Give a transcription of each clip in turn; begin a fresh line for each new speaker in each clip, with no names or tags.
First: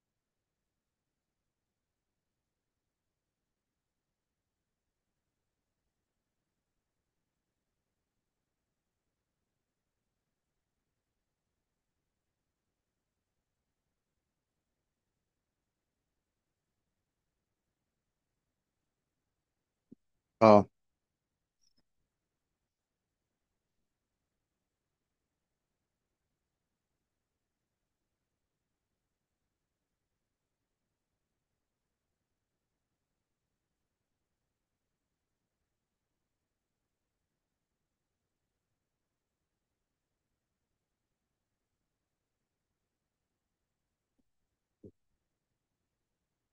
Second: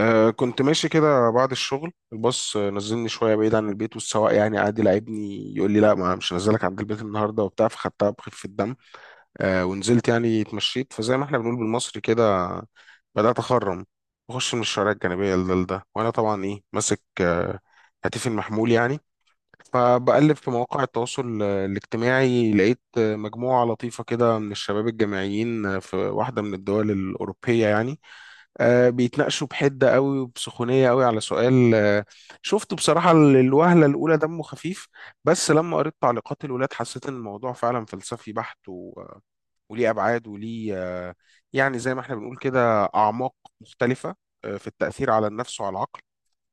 كنت ماشي كده بعد الشغل الباص، نزلني شوية بعيد عن البيت، والسواق يعني قعد يلاعبني، يقول لي لا، ما مش هنزلك عند البيت النهاردة وبتاع، فخدتها بخفة الدم. ونزلت يعني اتمشيت، فزي ما احنا بنقول بالمصري كده بدأت أخرم، بخش من الشوارع الجانبية لده لده، وأنا طبعا إيه ماسك هاتفي المحمول يعني. فبقلب في
اه،
مواقع التواصل الاجتماعي، لقيت مجموعة لطيفة كده من الشباب الجامعيين في واحدة من الدول الأوروبية يعني، بيتناقشوا بحدة قوي وبسخونية قوي على سؤال شفته بصراحة الوهلة الأولى دمه خفيف. بس لما قريت تعليقات الولاد، حسيت إن الموضوع فعلا فلسفي بحت، وليه أبعاد وليه، يعني زي ما احنا بنقول كده أعماق مختلفة في التأثير على النفس وعلى العقل.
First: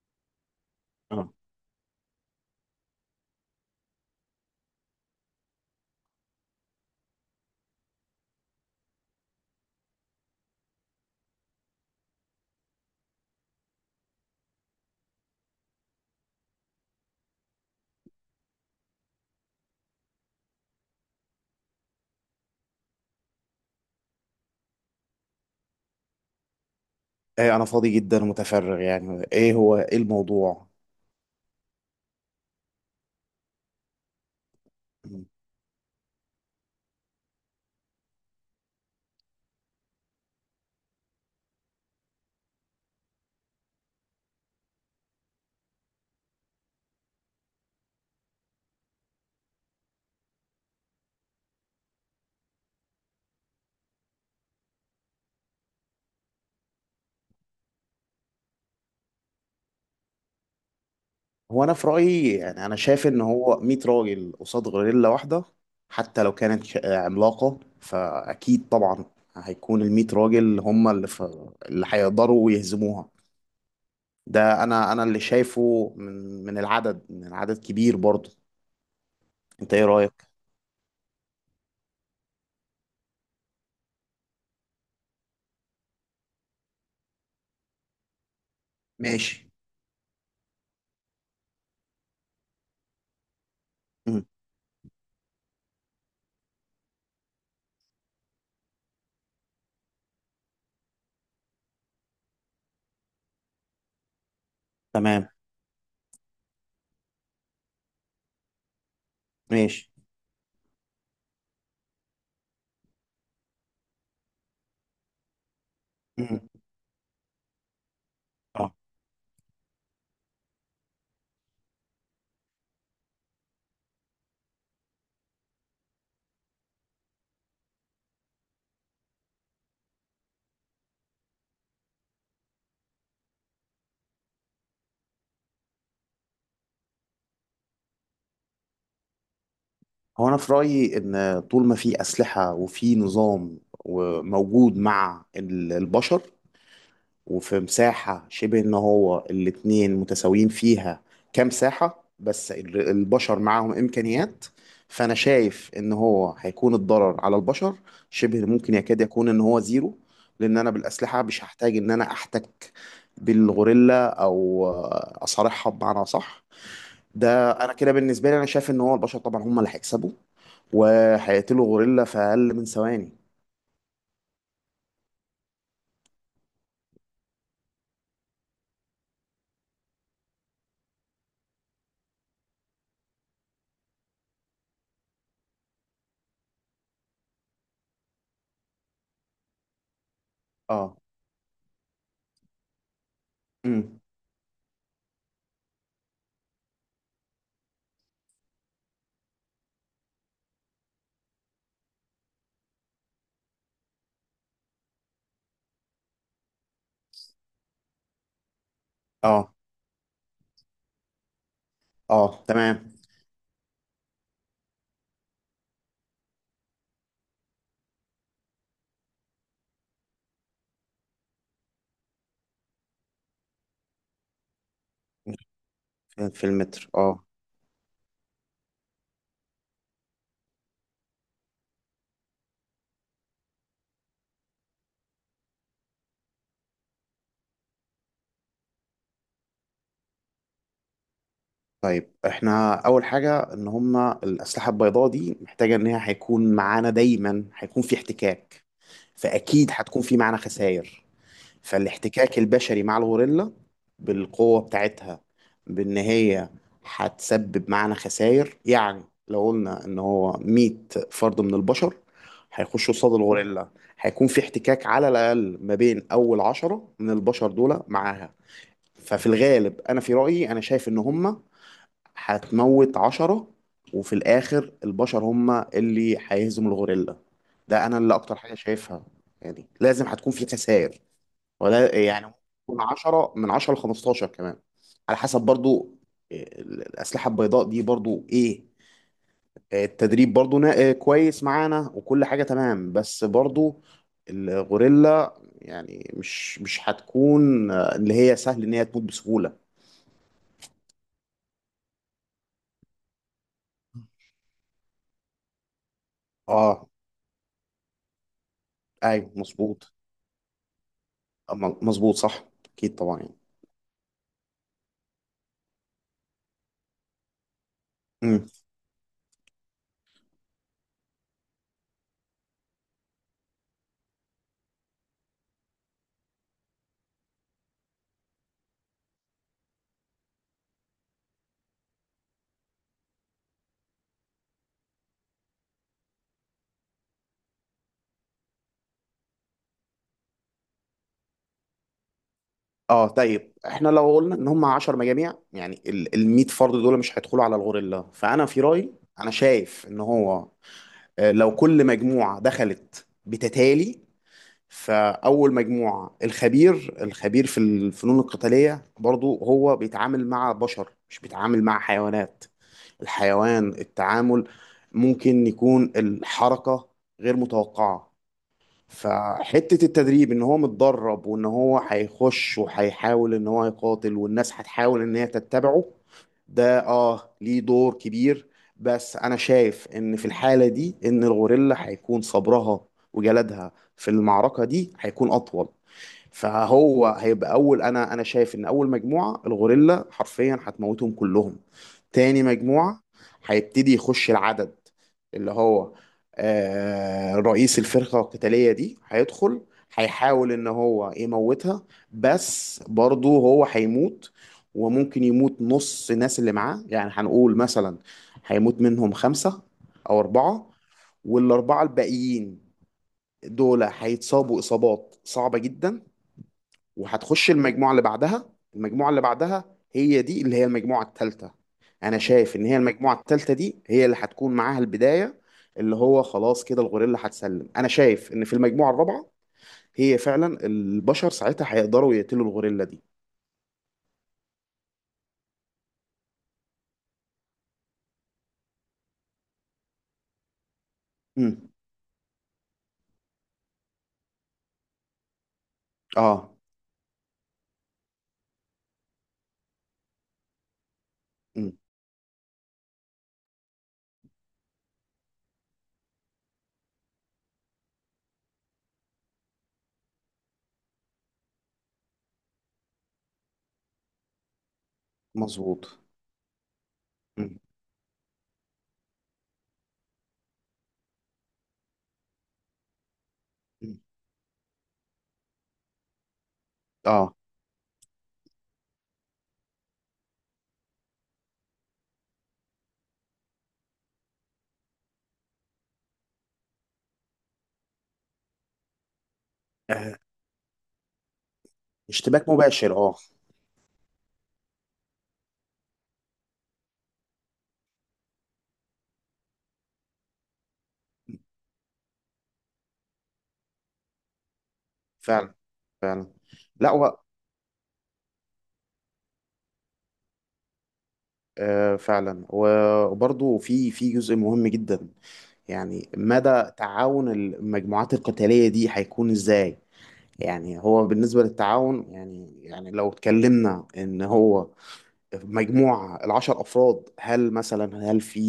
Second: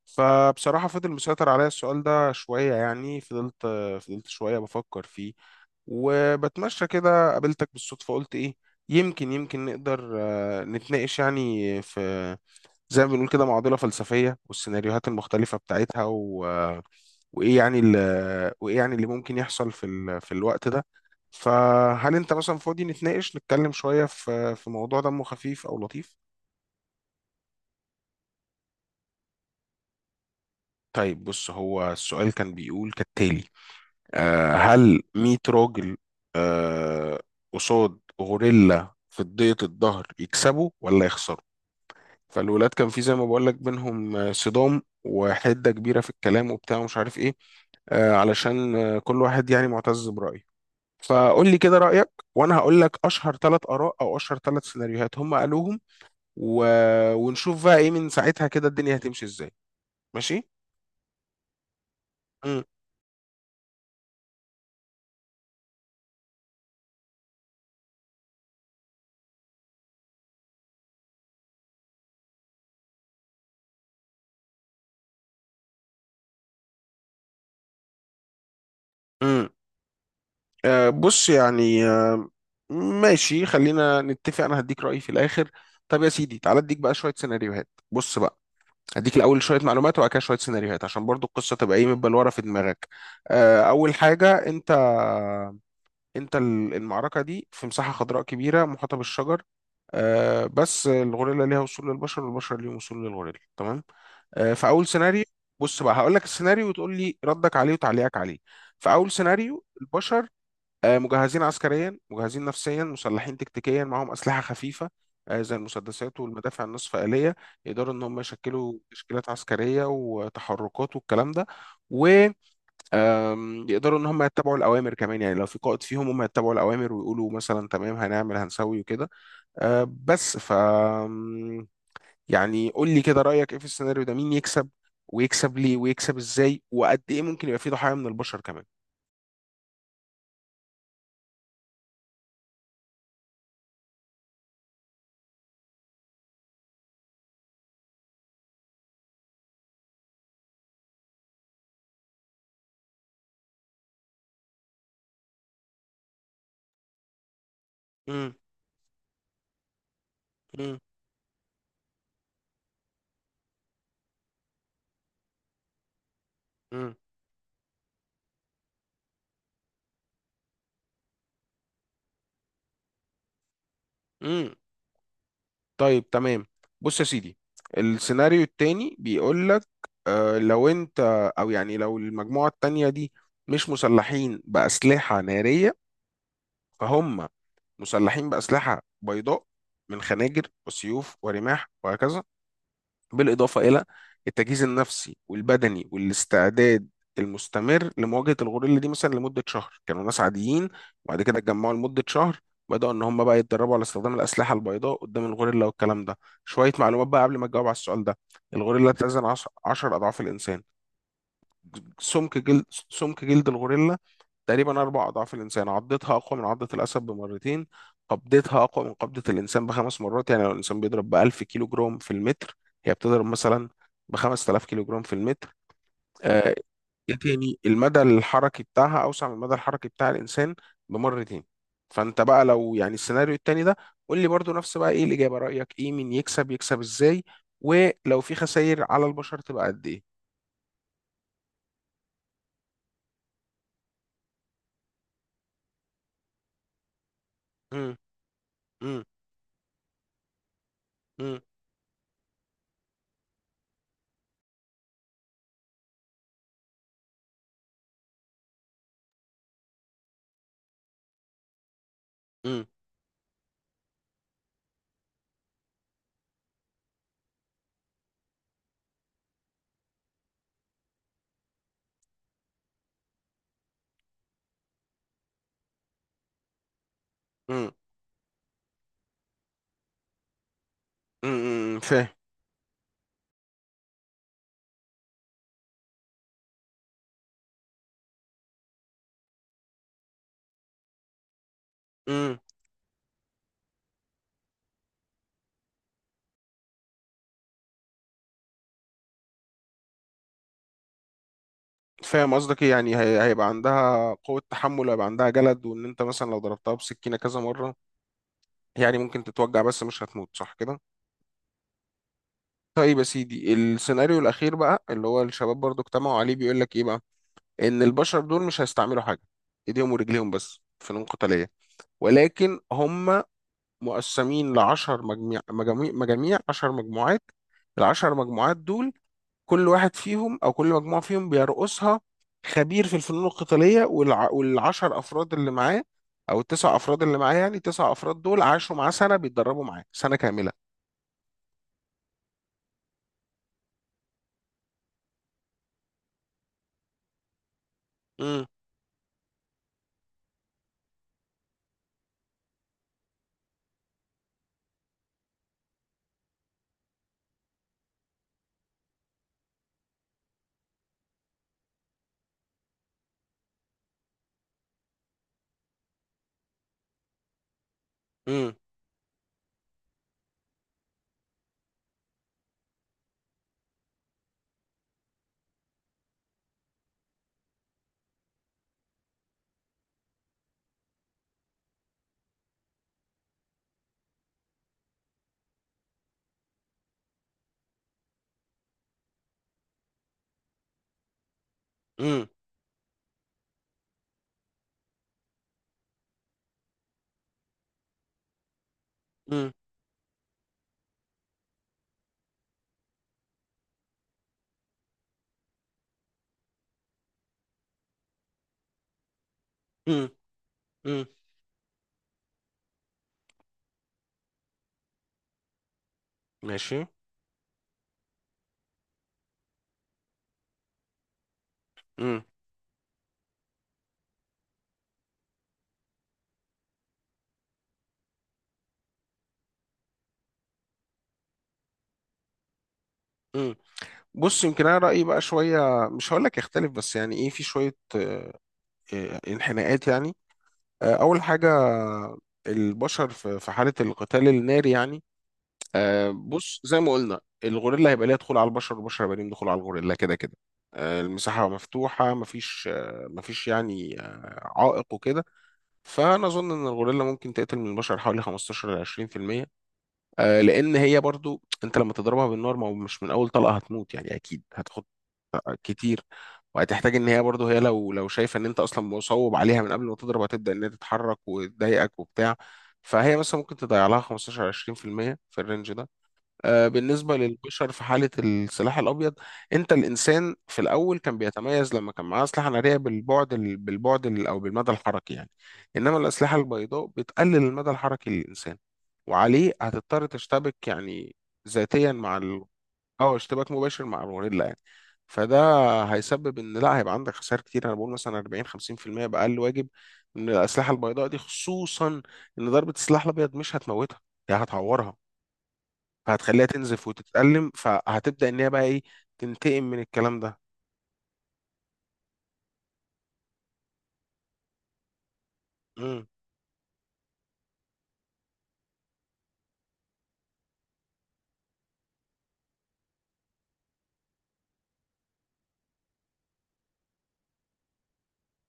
فبصراحة فضل
اه،
مسيطر عليا السؤال ده شوية، يعني فضلت شوية بفكر فيه، وبتمشى كده قابلتك بالصدفة، قلت إيه، يمكن نقدر نتناقش يعني في زي ما بنقول كده معضلة فلسفية والسيناريوهات المختلفة بتاعتها، و... وإيه يعني ال... وإيه يعني اللي ممكن يحصل في الوقت ده. فهل أنت مثلا فاضي نتناقش نتكلم شوية في موضوع دمه خفيف أو لطيف؟
ايه انا فاضي جدا ومتفرغ، يعني ايه هو ايه الموضوع؟
طيب بص، هو السؤال كان بيقول كالتالي. هل
مم.
100 راجل آه قصاد غوريلا في ضيق الظهر يكسبوا ولا يخسروا؟ فالولاد كان في زي ما بقول لك بينهم صدام وحدة كبيرة في الكلام وبتاع ومش عارف ايه، علشان كل واحد يعني معتز برأيه. فقول لي كده رأيك، وانا هقول لك اشهر ثلاث اراء او اشهر ثلاث سيناريوهات هم قالوهم، و... ونشوف بقى ايه من ساعتها كده الدنيا هتمشي ازاي. ماشي.
هو انا في رايي،
امم.
يعني انا شايف ان هو 100 راجل قصاد غوريلا واحده، حتى لو كانت عملاقه، فاكيد طبعا هيكون ال 100 راجل هم اللي هيقدروا يهزموها. ده انا اللي شايفه من العدد، من عدد كبير برضه.
امم.
انت ايه رايك؟
بص يعني، ماشي، خلينا نتفق، انا هديك رأيي في الاخر. طب يا سيدي، تعالى اديك بقى شوية سيناريوهات، بص بقى. هديك الاول
ماشي.
شويه معلومات، وبعد كده شويه سيناريوهات، عشان برضو القصه تبقى ايه متبلوره ورا في دماغك. اول
مم.
حاجه، انت المعركه دي في مساحه خضراء كبيره محاطه بالشجر، بس الغوريلا ليها وصول للبشر والبشر ليهم وصول للغوريلا. تمام. فاول سيناريو،
تمام.
بص بقى هقول لك السيناريو وتقول لي ردك عليه وتعليقك عليه. فاول سيناريو،
ماشي.
البشر مجهزين عسكريا، مجهزين نفسيا، مسلحين تكتيكيا، معاهم أسلحة خفيفة زي المسدسات
مم.
والمدافع النصف آلية. يقدروا إن هم يشكلوا تشكيلات عسكرية وتحركات والكلام ده، ويقدروا إن هم يتبعوا الأوامر كمان، يعني لو في قائد فيهم هم يتبعوا الأوامر ويقولوا مثلا تمام هنعمل هنسوي وكده. بس ف آم، يعني قول لي كده رأيك إيه في السيناريو ده، مين يكسب، ويكسب ليه، ويكسب إزاي، وقد إيه ممكن يبقى فيه ضحايا من البشر كمان؟
هو انا في رايي ان طول ما في اسلحه وفي نظام وموجود مع البشر، وفي مساحه شبه ان هو الاتنين متساويين فيها كمساحه، بس البشر معاهم امكانيات. فانا شايف ان هو هيكون الضرر على البشر
امم.
شبه ممكن يكاد يكون ان هو زيرو، لان انا
امم.
بالاسلحه مش هحتاج ان انا احتك بالغوريلا او اصارعها بمعنى. صح. ده انا كده بالنسبه لي انا شايف ان هو البشر طبعا هم اللي هيكسبوا وهيقتلوا غوريلا في أقل من ثواني.
امم. طيب، تمام. بص يا سيدي، السيناريو التاني بيقول لك لو انت، او يعني لو المجموعة التانية دي مش مسلحين بأسلحة نارية، فهم مسلحين بأسلحة بيضاء من خناجر
اه.
وسيوف ورماح وهكذا، بالإضافة إلى
امم.
التجهيز النفسي والبدني والاستعداد المستمر لمواجهة الغوريلا دي. مثلا لمدة شهر كانوا ناس عاديين، وبعد كده اتجمعوا لمدة شهر بدأوا إن هم بقى يتدربوا على استخدام الأسلحة البيضاء قدام الغوريلا والكلام ده. شوية معلومات بقى قبل ما تجاوب على السؤال ده. الغوريلا تزن
اه،
10 أضعاف الإنسان. سمك
اه،
جلد
تمام.
سمك جلد الغوريلا تقريبا أربع أضعاف الإنسان. عضتها أقوى من عضة الأسد بمرتين، قبضتها أقوى من قبضة الإنسان بخمس مرات. يعني لو الإنسان بيضرب بألف كيلو جرام في المتر، هي بتضرب مثلا بخمس تلاف كيلو جرام في المتر.
في
آه،
المتر،
إيه
اه.
تاني، المدى الحركي بتاعها أوسع من المدى الحركي بتاع الإنسان بمرتين. فأنت بقى لو، يعني السيناريو التاني ده، قول لي برضو نفس بقى إيه الإجابة، رأيك إيه، مين يكسب، يكسب إزاي، ولو في خسائر على البشر تبقى قد إيه؟
طيب احنا أول حاجة إن هما الأسلحة البيضاء دي محتاجة إن هي هيكون معانا دايما، هيكون
مم.
في احتكاك.
مم.
فأكيد هتكون في معانا خسائر.
مم.
فالاحتكاك البشري مع الغوريلا بالقوة بتاعتها، بإن هي هتسبب معانا خسائر. يعني لو قلنا إن هو 100 فرد من البشر
مم.
هيخشوا قصاد الغوريلا، هيكون في احتكاك على الأقل ما بين أول عشرة من البشر دول معاها. ففي الغالب أنا في رأيي أنا شايف إن هما هتموت عشرة، وفي الآخر البشر هما اللي هيهزموا الغوريلا.
مم.
ده أنا اللي أكتر حاجة شايفها. يعني لازم هتكون في خسائر،
مم. مم.
ولا
فاهم.
يعني من 10 ل 15 كمان، على حسب برضو الأسلحة البيضاء دي، برضو إيه إيه، التدريب برضو نا- إيه، كويس معانا وكل
مم.
حاجة تمام. بس برضو الغوريلا يعني مش هتكون اللي هي سهل إن هي تموت بسهولة.
فاهم قصدك إيه؟ يعني هيبقى عندها قوة تحمل، وهيبقى عندها جلد، وان انت مثلا لو ضربتها
اه.
بسكينة كذا مرة يعني ممكن
ايوه،
تتوجع، بس
مظبوط.
مش هتموت، صح كده؟
أما- مظبوط، صح. اكيد
طيب يا
طبعا، يعني.
سيدي السيناريو الأخير بقى، اللي هو الشباب برضو اجتمعوا عليه، بيقول لك ايه بقى؟ ان البشر دول
امم.
مش هيستعملوا حاجة، ايديهم ورجليهم بس، فنون قتالية. ولكن هم مقسمين لعشر مجميع مجاميع مجاميع، عشر مجموعات. العشر مجموعات دول كل واحد فيهم او كل مجموعه فيهم بيرقصها خبير في الفنون القتاليه، والعشر افراد اللي معاه، او التسع افراد اللي معاه، يعني التسع افراد دول عاشوا معاه سنه، بيتدربوا معاه سنه كامله.
اه. طيب احنا لو قلنا ان هم 10 مجاميع، يعني ال 100 فرد دول مش هيدخلوا على الغوريلا،
امم.
فانا في رايي انا شايف ان هو لو كل مجموعة دخلت بتتالي، فأول مجموعة الخبير، الخبير في الفنون القتالية، برضو هو بيتعامل مع بشر، مش بيتعامل مع حيوانات. الحيوان التعامل ممكن يكون الحركة غير متوقعة.
امم.
فحتة التدريب ان هو متدرب وان هو هيخش وهيحاول ان هو يقاتل والناس هتحاول ان هي تتبعه، ده ليه دور كبير. بس انا شايف ان في الحالة دي ان الغوريلا هيكون صبرها وجلدها في المعركة دي هيكون اطول. فهو هيبقى انا شايف ان اول مجموعه الغوريلا حرفيا هتموتهم كلهم.
امم.
تاني مجموعه هيبتدي يخش العدد، اللي هو رئيس الفرقه القتاليه دي
امم.
هيدخل، هيحاول ان هو يموتها، بس برضه هو هيموت. وممكن يموت نص الناس اللي معاه، يعني هنقول مثلا هيموت منهم خمسة
امم.
أو أربعة،
امم.
والأربعة الباقيين دول هيتصابوا إصابات صعبة جدا.
ماشي.
وهتخش المجموعة اللي بعدها، المجموعة اللي بعدها هي دي اللي هي المجموعة الثالثة. أنا
امم.
شايف إن هي المجموعة الثالثة دي هي اللي هتكون معاها البداية، اللي هو خلاص كده الغوريلا هتسلم. أنا شايف إن في المجموعة الرابعة هي فعلا البشر ساعتها هيقدروا يقتلوا الغوريلا دي.
امم. بص، يمكن انا رايي بقى شويه مش هقول لك يختلف، بس يعني ايه في شويه، انحناءات يعني. اول حاجه،
امم.
البشر في حاله القتال الناري يعني،
اه.
بص زي ما قلنا، الغوريلا هيبقى ليها دخول على البشر والبشر هيبقى ليهم دخول على الغوريلا كده كده. المساحة
امم.
مفتوحة، مفيش يعني عائق وكده. فأنا أظن إن الغوريلا ممكن تقتل من البشر حوالي 15 ل 20%. لأن هي برضو، أنت لما تضربها بالنار ما هو مش من أول طلقة هتموت يعني، أكيد هتاخد
مظبوط.
كتير، وهتحتاج إن هي برضو، هي
امم.
لو شايفة إن أنت أصلا مصوب عليها من قبل ما تضرب، هتبدأ إن هي تتحرك وتضايقك وبتاع. فهي مثلا ممكن تضيع لها
أمم.
15 20% في المية في الرينج ده. بالنسبة
اه.
للبشر في حالة السلاح الأبيض، أنت الإنسان في الأول كان بيتميز لما كان معاه أسلحة نارية أو بالمدى الحركي يعني. إنما الأسلحة البيضاء بتقلل المدى الحركي للإنسان، وعليه هتضطر
آه،
تشتبك يعني ذاتيا
اشتباك مباشر،
أو
اه.
اشتباك مباشر مع الغوريلا يعني. فده هيسبب إن لا، هيبقى عندك خسائر كتير. أنا بقول مثلا 40 50% بأقل واجب من الأسلحة البيضاء دي، خصوصا إن ضربة السلاح الأبيض مش هتموتها، هي هتعورها،
فعلا.
فهتخليها تنزف
لا
وتتألم، فهتبدأ ان هي بقى ايه، تنتقم من الكلام ده.
فعلا. و- وبرضه في جزء مهم جدا،
مم.
يعني مدى تعاون المجموعات القتالية دي هيكون ازاي؟ يعني هو بالنسبة للتعاون، يعني لو اتكلمنا ان هو مجموعة العشر افراد، هل مثلا، هل في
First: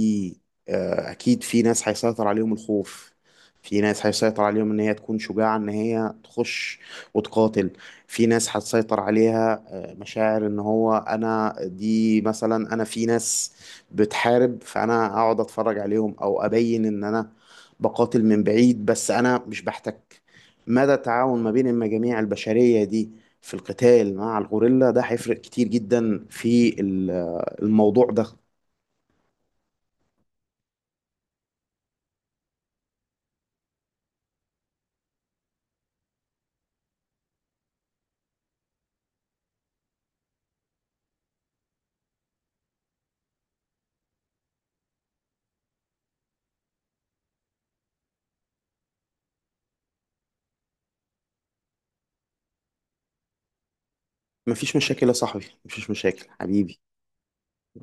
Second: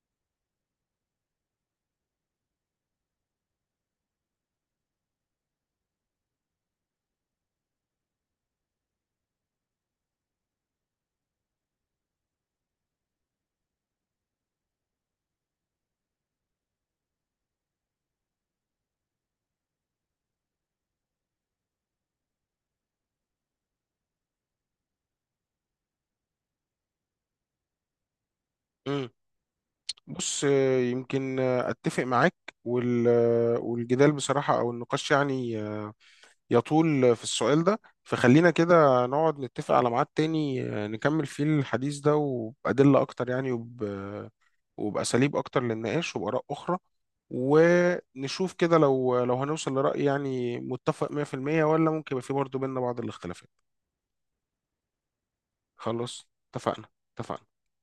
اكيد في ناس هيسيطر عليهم الخوف، في ناس هيسيطر عليهم ان هي تكون شجاعة ان هي تخش وتقاتل، في ناس هتسيطر عليها مشاعر ان هو انا دي مثلا انا في ناس بتحارب فانا اقعد اتفرج عليهم، او ابين ان انا بقاتل من بعيد بس انا مش بحتك. مدى التعاون ما بين المجاميع البشرية دي في القتال مع الغوريلا ده هيفرق كتير جدا في الموضوع ده.
مم. بص، يمكن اتفق معاك، والجدال بصراحة او النقاش يعني يطول في السؤال ده. فخلينا كده نقعد نتفق على ميعاد تاني نكمل فيه الحديث ده وبأدلة اكتر يعني، وب... آه، وبأساليب اكتر للنقاش وبآراء اخرى، ونشوف كده لو هنوصل لرأي يعني متفق 100%، ولا ممكن يبقى في برضه بيننا بعض الاختلافات.
مفيش مشاكل يا صاحبي، مفيش
خلاص،
مشاكل حبيبي.
اتفقنا، اتفقنا.